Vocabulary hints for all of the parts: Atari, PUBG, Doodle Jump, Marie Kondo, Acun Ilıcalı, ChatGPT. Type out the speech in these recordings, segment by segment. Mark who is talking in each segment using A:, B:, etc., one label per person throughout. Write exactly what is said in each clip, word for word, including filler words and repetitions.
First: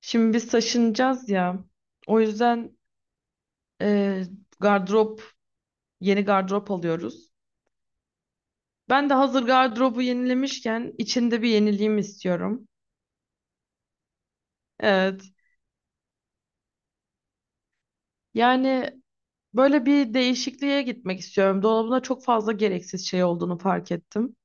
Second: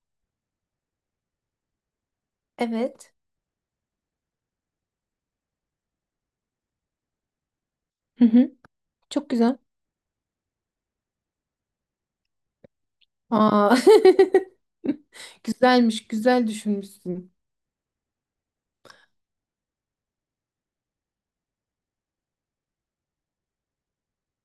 A: Şimdi biz taşınacağız ya. O yüzden
B: Evet.
A: e, gardırop, yeni gardırop alıyoruz.
B: Hı hı.
A: Ben de
B: Çok
A: hazır
B: güzel.
A: gardırobu yenilemişken içinde bir yeniliğim istiyorum.
B: Aa.
A: Evet.
B: Güzelmiş, güzel düşünmüşsün.
A: Yani böyle bir değişikliğe gitmek istiyorum. Dolabımda çok fazla gereksiz şey olduğunu fark ettim.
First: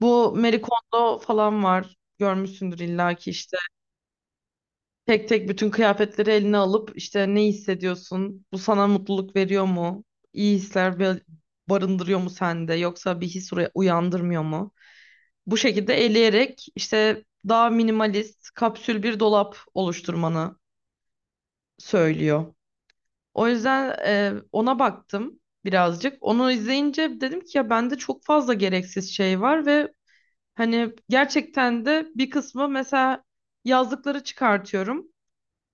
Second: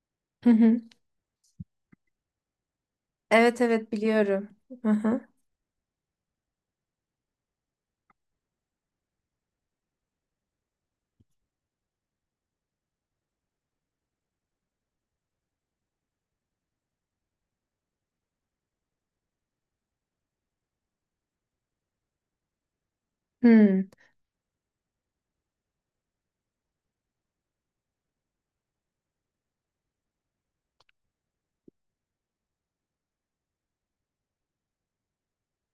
A: Bu
B: Hı
A: Marie
B: hı.
A: Kondo falan var. Görmüşsündür illaki işte.
B: Evet, evet, biliyorum. Hı hı.
A: Tek tek bütün kıyafetleri eline alıp işte ne hissediyorsun? Bu sana mutluluk veriyor mu? İyi hisler ba- barındırıyor mu sende? Yoksa bir his uya- uyandırmıyor mu? Bu şekilde eleyerek işte daha minimalist kapsül bir dolap oluşturmanı söylüyor. O yüzden
B: Hmm.
A: e, ona baktım birazcık. Onu izleyince dedim ki ya bende çok fazla gereksiz şey var ve hani gerçekten de bir kısmı mesela yazlıkları çıkartıyorum.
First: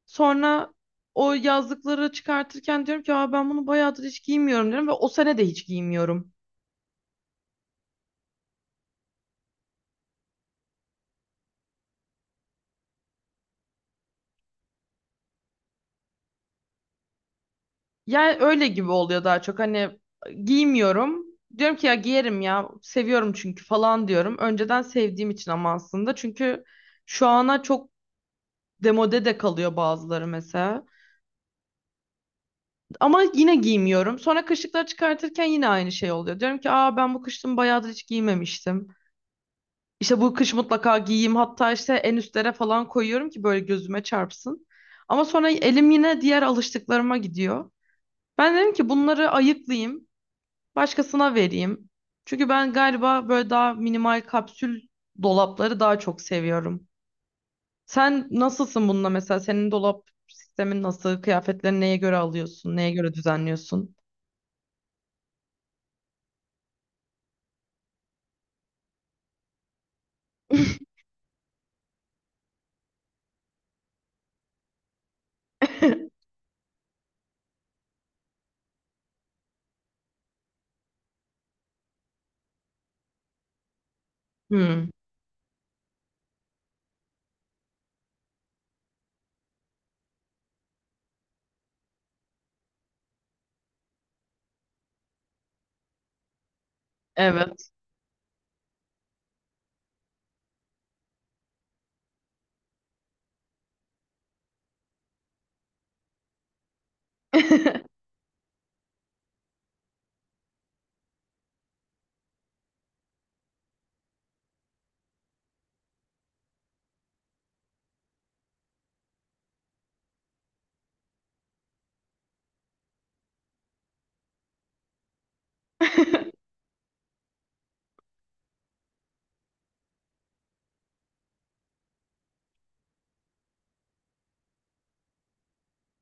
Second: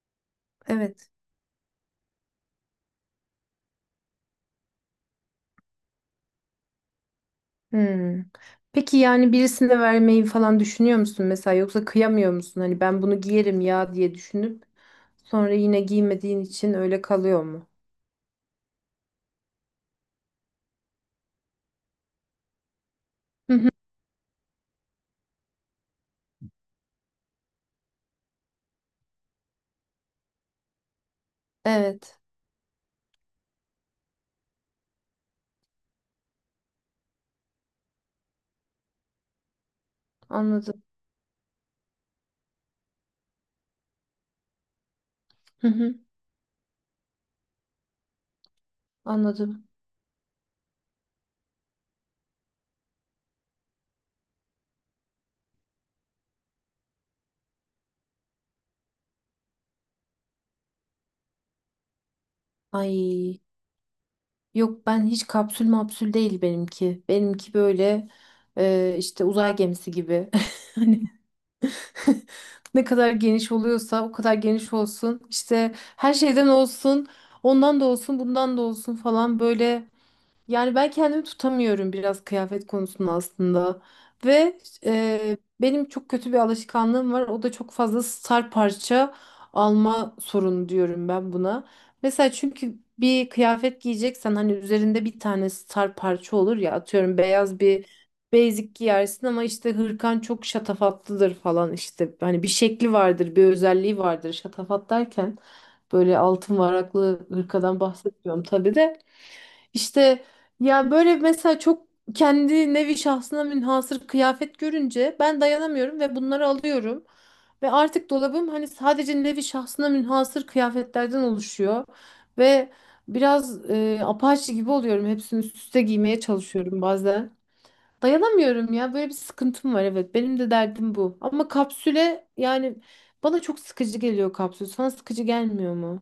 A: Sonra
B: Evet.
A: o yazlıkları çıkartırken diyorum ki aa, ben bunu bayağıdır hiç giymiyorum diyorum ve o sene de hiç giymiyorum.
B: Hmm. Peki, yani birisine vermeyi falan düşünüyor musun mesela, yoksa kıyamıyor musun? Hani ben bunu giyerim ya diye düşünüp sonra yine giymediğin için öyle kalıyor mu?
A: Yani öyle gibi oluyor daha çok hani giymiyorum. Diyorum ki ya giyerim ya seviyorum
B: Hı
A: çünkü
B: hı.
A: falan diyorum. Önceden sevdiğim için ama aslında çünkü şu ana çok demode de kalıyor bazıları mesela.
B: Evet.
A: Ama yine giymiyorum. Sonra kışlıkları çıkartırken yine aynı şey oluyor. Diyorum ki aa ben bu kışın bayağıdır hiç giymemiştim. İşte bu kış
B: Anladım.
A: mutlaka giyeyim. Hatta işte en üstlere falan koyuyorum ki böyle gözüme çarpsın. Ama sonra
B: Hı
A: elim
B: hı.
A: yine diğer alıştıklarıma gidiyor. Ben dedim ki bunları
B: Anladım.
A: ayıklayayım, başkasına vereyim. Çünkü ben galiba böyle daha minimal kapsül dolapları daha çok seviyorum. Sen nasılsın bununla mesela? Senin dolap sistemin nasıl? Kıyafetlerini neye göre alıyorsun? Neye göre
B: Ay,
A: düzenliyorsun?
B: yok ben hiç kapsül mapsül değil benimki. Benimki böyle e, işte uzay gemisi gibi. Hani ne kadar geniş oluyorsa o kadar geniş olsun. İşte her şeyden olsun. Ondan da olsun, bundan da olsun falan, böyle yani ben kendimi tutamıyorum biraz kıyafet konusunda aslında. Ve
A: Hmm,
B: e, benim çok kötü bir alışkanlığım var. O da çok fazla sar parça alma sorunu, diyorum ben buna. Mesela çünkü bir kıyafet giyeceksen hani üzerinde bir tane sar parça olur ya, atıyorum beyaz
A: evet.
B: bir basic giyersin ama işte hırkan çok şatafatlıdır falan işte. Hani bir şekli vardır, bir özelliği vardır şatafat derken. Böyle altın varaklı hırkadan bahsetmiyorum tabii de. İşte ya böyle mesela çok kendi nevi şahsına münhasır kıyafet görünce ben dayanamıyorum ve bunları alıyorum. Ve artık dolabım hani sadece nevi şahsına münhasır kıyafetlerden oluşuyor. Ve biraz e, apaçi gibi oluyorum. Hepsini üst üste giymeye çalışıyorum bazen. Dayanamıyorum ya, böyle bir sıkıntım var, evet. Benim de derdim bu. Ama kapsüle yani bana çok sıkıcı geliyor kapsül. Sana sıkıcı gelmiyor mu?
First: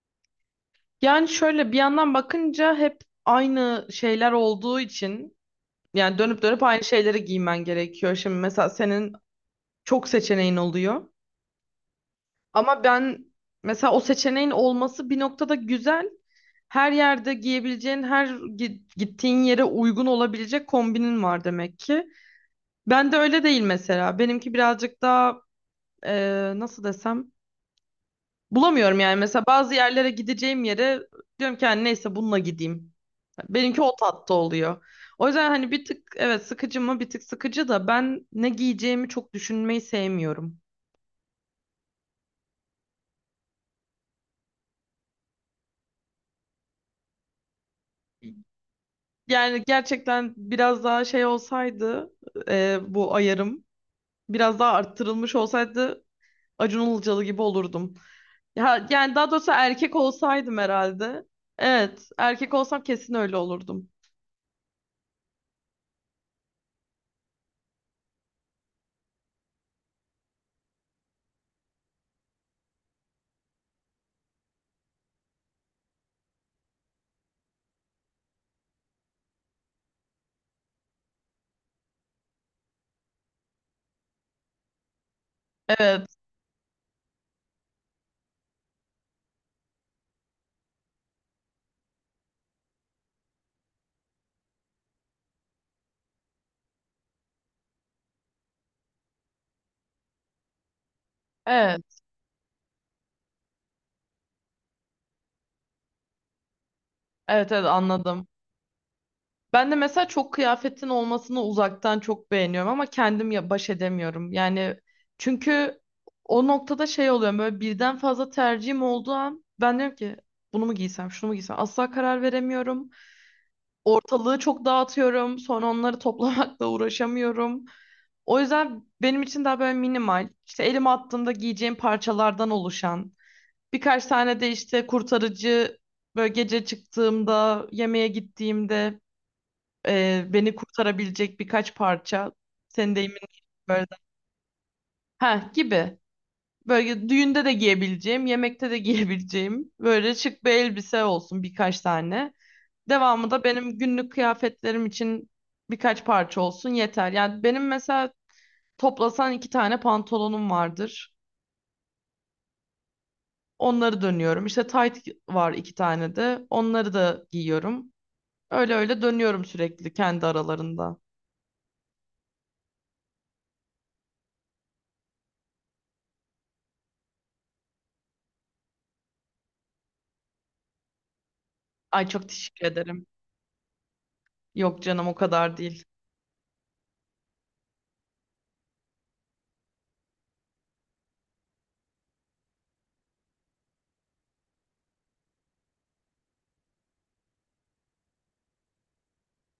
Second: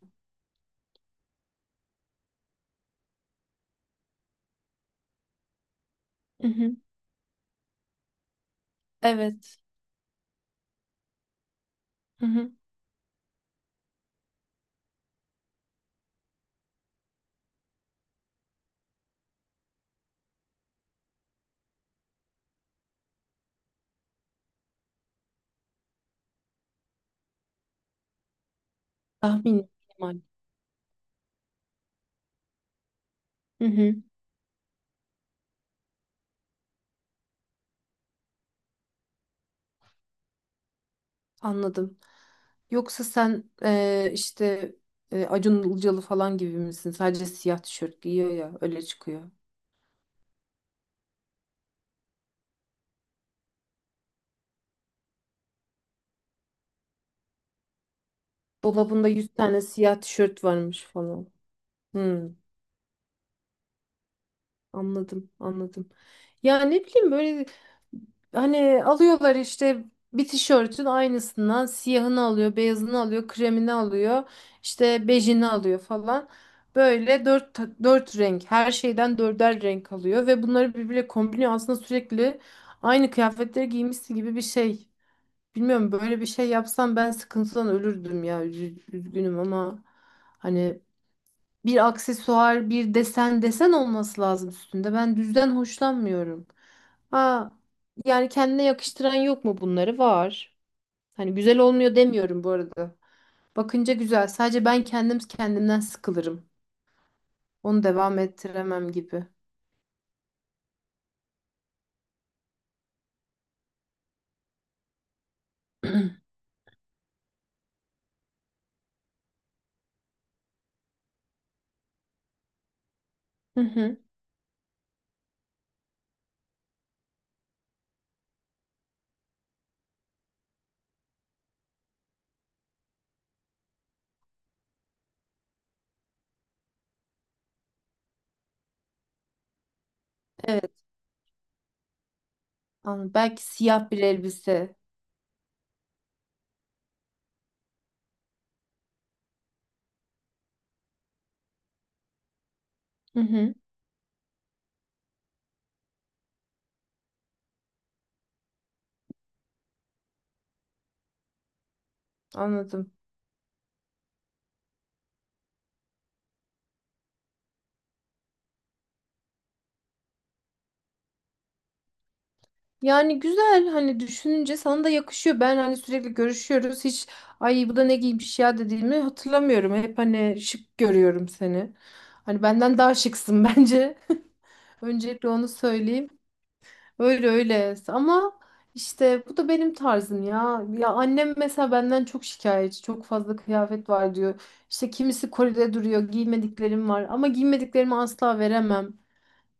A: Yani şöyle bir yandan bakınca hep aynı şeyler olduğu için yani dönüp
B: Hı
A: dönüp
B: hı.
A: aynı şeyleri giymen gerekiyor. Şimdi mesela senin
B: Evet.
A: çok seçeneğin oluyor.
B: Hı hı.
A: Ama ben mesela o seçeneğin olması bir noktada güzel. Her yerde giyebileceğin, her gi- gittiğin yere uygun olabilecek kombinin var demek ki. Ben de öyle değil mesela. Benimki birazcık daha eee, nasıl desem bulamıyorum yani. Mesela
B: Tahmin.
A: bazı yerlere
B: İhtimal.
A: gideceğim yere diyorum ki "Yani neyse bununla gideyim.
B: Hı
A: Benimki
B: hı.
A: o tatta oluyor. O yüzden hani bir tık evet sıkıcı mı bir tık sıkıcı da ben ne giyeceğimi çok düşünmeyi sevmiyorum.
B: Anladım. Yoksa sen eee, işte eee, Acun Ilıcalı falan gibi misin? Sadece siyah tişört giyiyor ya, öyle çıkıyor.
A: Yani gerçekten biraz daha şey olsaydı e, bu ayarım biraz daha arttırılmış olsaydı Acun Ilıcalı gibi olurdum. Ya,
B: Dolabında
A: yani
B: yüz
A: daha doğrusu
B: tane
A: erkek
B: siyah tişört
A: olsaydım
B: varmış
A: herhalde.
B: falan.
A: Evet
B: Hmm.
A: erkek olsam kesin öyle olurdum.
B: Anladım, anladım. Ya ne bileyim, böyle hani alıyorlar işte bir tişörtün aynısından siyahını alıyor, beyazını alıyor, kremini alıyor, işte bejini alıyor falan. Böyle dört, ta- dört renk, her şeyden dörder renk alıyor ve bunları birbiriyle kombiniyor. Aslında sürekli aynı kıyafetleri giymişsin gibi bir şey. Bilmiyorum,
A: Evet
B: böyle bir şey yapsam ben sıkıntıdan ölürdüm ya. Üz- Üzgünüm ama hani bir aksesuar, bir desen desen olması lazım üstünde. Ben düzden hoşlanmıyorum. Ha, yani kendine yakıştıran yok mu bunları? Var. Hani güzel olmuyor
A: evet
B: demiyorum bu arada. Bakınca güzel. Sadece ben kendim kendimden sıkılırım.
A: evet evet
B: Onu devam
A: anladım.
B: ettiremem gibi.
A: Ben de mesela çok kıyafetin olmasını uzaktan çok beğeniyorum ama kendim ya baş edemiyorum. Yani çünkü o noktada şey oluyor böyle birden fazla tercihim olduğu an ben diyorum ki bunu mu giysem şunu mu giysem asla karar veremiyorum.
B: Hı hı.
A: Ortalığı çok dağıtıyorum sonra onları toplamakla uğraşamıyorum. O yüzden benim için daha böyle minimal işte elime attığımda giyeceğim parçalardan oluşan birkaç tane de işte kurtarıcı böyle gece çıktığımda yemeğe gittiğimde ee, beni
B: Evet.
A: kurtarabilecek birkaç parça. Senin
B: Anladım.
A: deyimin
B: Belki
A: böyle.
B: siyah bir elbise.
A: Ha gibi. Böyle düğünde de giyebileceğim, yemekte de giyebileceğim böyle şık bir elbise olsun birkaç tane.
B: Hı
A: Devamı da
B: hı.
A: benim günlük kıyafetlerim için birkaç parça olsun yeter. Yani benim mesela toplasan iki tane pantolonum vardır.
B: Anladım.
A: Onları dönüyorum. İşte tayt var iki tane de. Onları da giyiyorum. Öyle öyle dönüyorum sürekli kendi aralarında.
B: Yani güzel, hani düşününce sana da yakışıyor. Ben hani sürekli görüşüyoruz. Hiç, ay bu da ne giymiş ya, dediğimi hatırlamıyorum. Hep hani şık görüyorum seni.
A: Ay çok
B: Hani
A: teşekkür
B: benden daha
A: ederim.
B: şıksın bence.
A: Yok canım o
B: Öncelikle onu
A: kadar değil.
B: söyleyeyim. Öyle öyle. Ama işte bu da benim tarzım ya. Ya annem mesela benden çok şikayetçi. Çok fazla kıyafet var diyor. İşte kimisi kolide duruyor. Giymediklerim var. Ama giymediklerimi asla veremem.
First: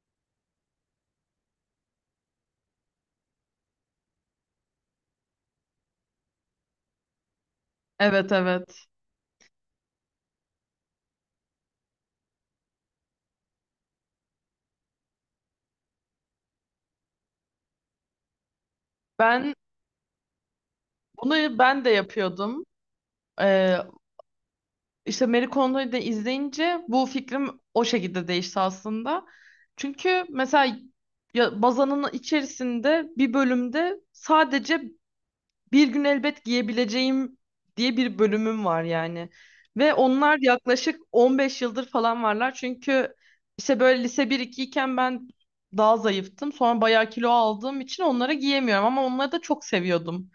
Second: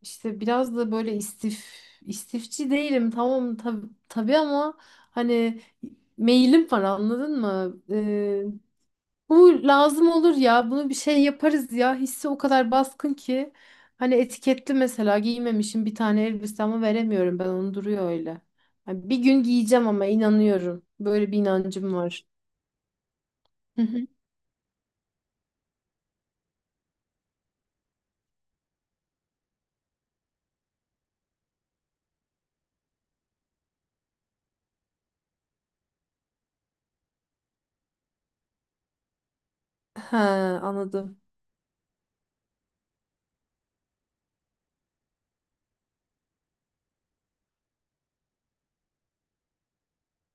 B: İşte biraz da böyle istif istifçi değilim, tamam, tabi tabii ama hani meyilim var, anladın mı?
A: Evet
B: Ee,
A: evet.
B: bu lazım olur ya, bunu bir şey yaparız ya hissi o kadar baskın ki hani etiketli mesela giymemişim bir tane elbise ama veremiyorum, ben onu duruyor öyle. Yani bir gün
A: Ben
B: giyeceğim ama inanıyorum, böyle bir
A: bunu ben de
B: inancım var.
A: yapıyordum. Ee,
B: Hı hı.
A: işte Marie Kondo'yu da izleyince bu fikrim o şekilde değişti aslında. Çünkü mesela ya, bazanın içerisinde bir bölümde sadece bir gün elbet giyebileceğim diye bir bölümüm var yani. Ve
B: Ha,
A: onlar yaklaşık
B: anladım,
A: on beş yıldır falan varlar. Çünkü işte böyle lise bir iki iken ben daha zayıftım. Sonra bayağı kilo aldığım için onları giyemiyorum ama onları da çok seviyordum.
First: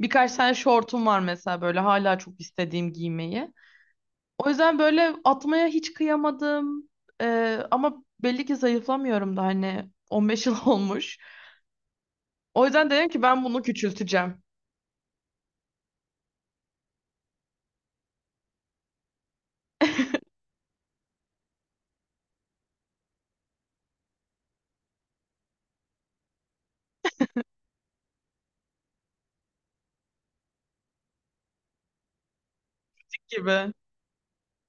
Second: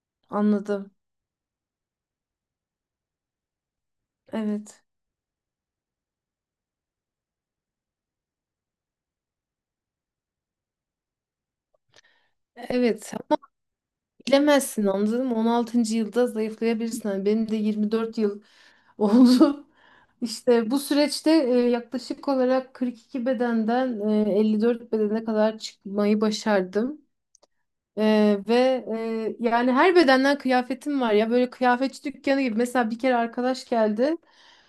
A: Birkaç tane
B: anladım,
A: şortum var mesela böyle hala çok istediğim giymeyi. O yüzden
B: evet.
A: böyle atmaya hiç kıyamadım. Ee, ama belli ki zayıflamıyorum da hani on beş yıl olmuş. O yüzden dedim
B: Evet.
A: ki ben bunu küçülteceğim
B: Bilemezsin, anladın mı? on altıncı yılda zayıflayabilirsin. Hani benim de yirmi dört yıl oldu. İşte bu süreçte e, yaklaşık olarak kırk iki bedenden e, elli dört bedene kadar çıkmayı başardım. E, ve e, yani her bedenden kıyafetim var ya, böyle kıyafetçi dükkanı gibi. Mesela bir kere arkadaş
A: gibi.
B: geldi,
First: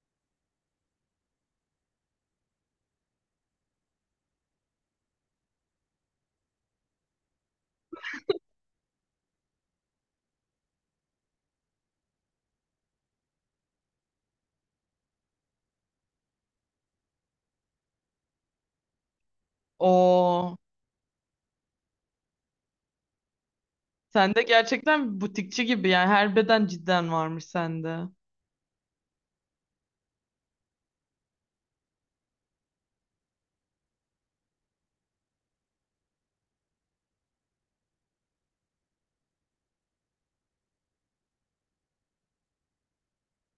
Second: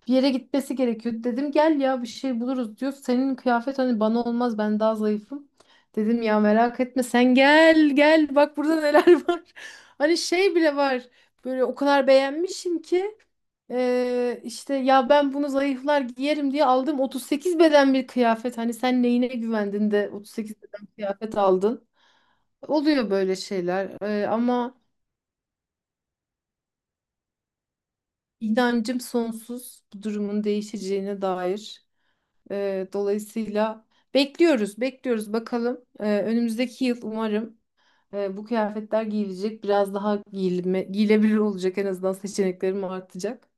B: bir yere gitmesi gerekiyor. Dedim gel ya bir şey buluruz, diyor senin kıyafet hani bana olmaz, ben daha zayıfım. Dedim ya merak etme, sen gel gel bak, burada neler var. Hani şey bile var, böyle o kadar beğenmişim ki eee, işte ya ben bunu zayıflar giyerim diye aldım, otuz sekiz beden bir kıyafet. Hani sen neyine güvendin de
A: Oo,
B: otuz sekiz beden kıyafet aldın. Oluyor böyle şeyler. Eee,
A: sen de
B: ama
A: gerçekten butikçi gibi yani her beden cidden varmış sende.
B: inancım sonsuz bu durumun değişeceğine dair. Ee, dolayısıyla bekliyoruz, bekliyoruz bakalım. Ee, önümüzdeki yıl umarım e, bu kıyafetler giyilecek, biraz daha giyilme, giyilebilir olacak, en azından seçeneklerim artacak.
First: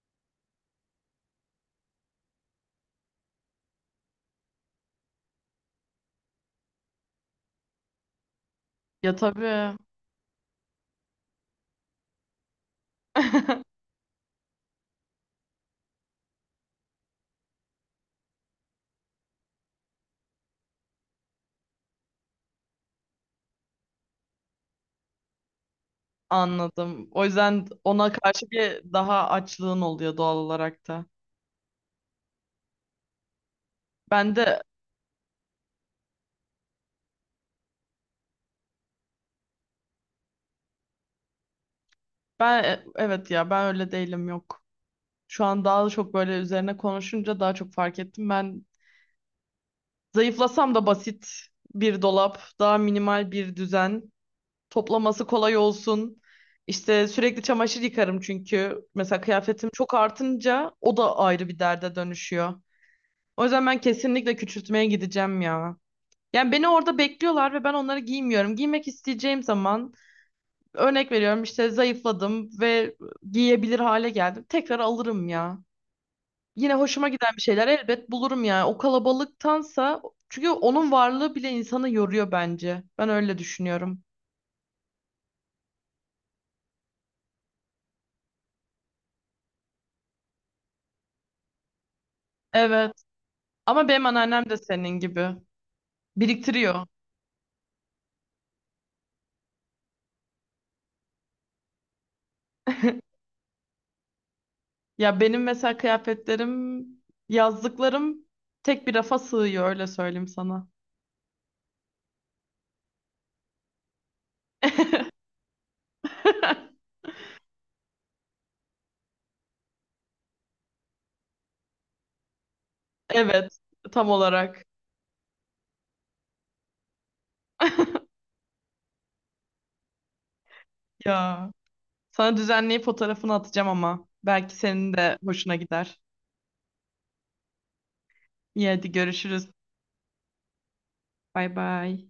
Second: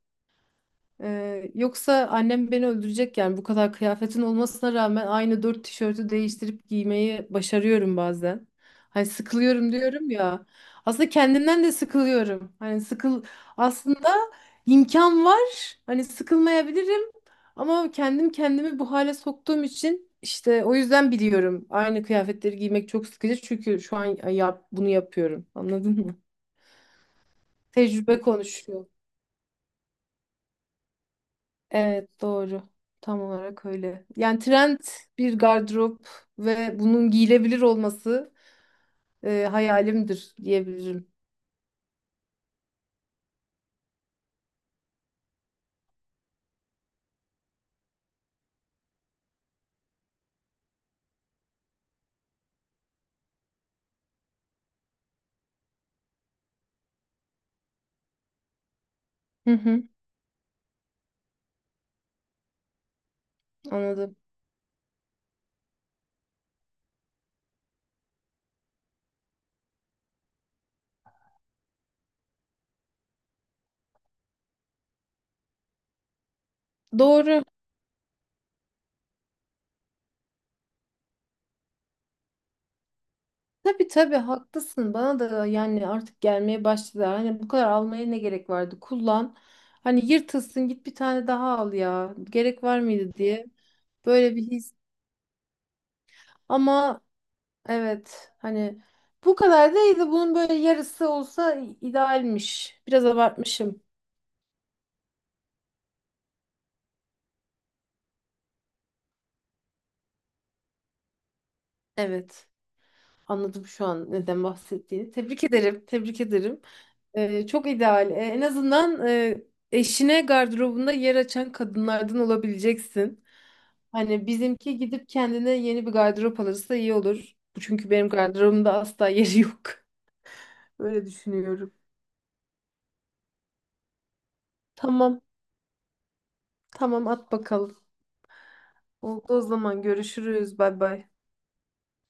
B: Ee, yoksa annem beni öldürecek yani bu kadar kıyafetin olmasına rağmen aynı dört tişörtü değiştirip giymeyi başarıyorum bazen. Hani
A: Ya
B: sıkılıyorum
A: tabii.
B: diyorum ya. Aslında kendimden de sıkılıyorum. Hani sıkıl aslında imkan var. Hani sıkılmayabilirim ama kendim kendimi bu hale soktuğum için işte o yüzden biliyorum. Aynı kıyafetleri giymek çok sıkıcı çünkü şu an yap bunu yapıyorum. Anladın mı?
A: Anladım. O yüzden ona
B: Tecrübe
A: karşı
B: konuşuyor.
A: bir daha açlığın oluyor doğal olarak da.
B: Evet, doğru. Tam olarak öyle.
A: Ben
B: Yani
A: de
B: trend bir gardırop ve bunun giyilebilir olması e, hayalimdir diyebilirim.
A: ben e- evet ya ben öyle değilim yok. Şu an daha çok böyle üzerine konuşunca daha çok fark ettim. Ben zayıflasam da basit bir dolap, daha minimal bir düzen, toplaması kolay olsun. İşte sürekli çamaşır yıkarım çünkü mesela
B: Hı
A: kıyafetim
B: hı,
A: çok artınca o da ayrı bir derde dönüşüyor. O yüzden ben
B: anladım.
A: kesinlikle küçültmeye gideceğim ya. Yani beni orada bekliyorlar ve ben onları giymiyorum. Giymek isteyeceğim zaman örnek veriyorum işte zayıfladım ve giyebilir hale geldim. Tekrar alırım ya. Yine hoşuma giden bir
B: Doğru.
A: şeyler elbet bulurum yani. O kalabalıktansa çünkü onun varlığı bile insanı yoruyor bence. Ben öyle
B: Tabii
A: düşünüyorum.
B: tabii haklısın. Bana da yani artık gelmeye başladı. Hani bu kadar almaya ne gerek vardı? Kullan. Hani yırtılsın git bir tane daha al ya. Gerek var
A: Evet.
B: mıydı diye.
A: Ama benim
B: Böyle bir
A: anneannem de
B: his.
A: senin gibi. Biriktiriyor.
B: Ama evet hani bu kadar değil de bunun böyle yarısı olsa idealmiş. Biraz abartmışım.
A: Ya benim mesela kıyafetlerim, yazlıklarım tek bir rafa sığıyor öyle söyleyeyim sana.
B: Evet. Anladım şu an neden bahsettiğini. Tebrik ederim. Tebrik ederim. Ee, çok ideal. Ee, en azından e, eşine gardırobunda yer açan kadınlardan olabileceksin.
A: Evet, tam
B: Hani
A: olarak.
B: bizimki gidip kendine yeni bir gardırop alırsa iyi olur. Çünkü benim gardırobumda asla yeri yok. Öyle
A: Ya.
B: düşünüyorum.
A: Sana düzenleyip fotoğrafını atacağım ama belki senin de
B: Tamam.
A: hoşuna gider.
B: Tamam, at bakalım.
A: İyi hadi
B: Oldu o
A: görüşürüz.
B: zaman, görüşürüz. Bay bay.
A: Bay bay.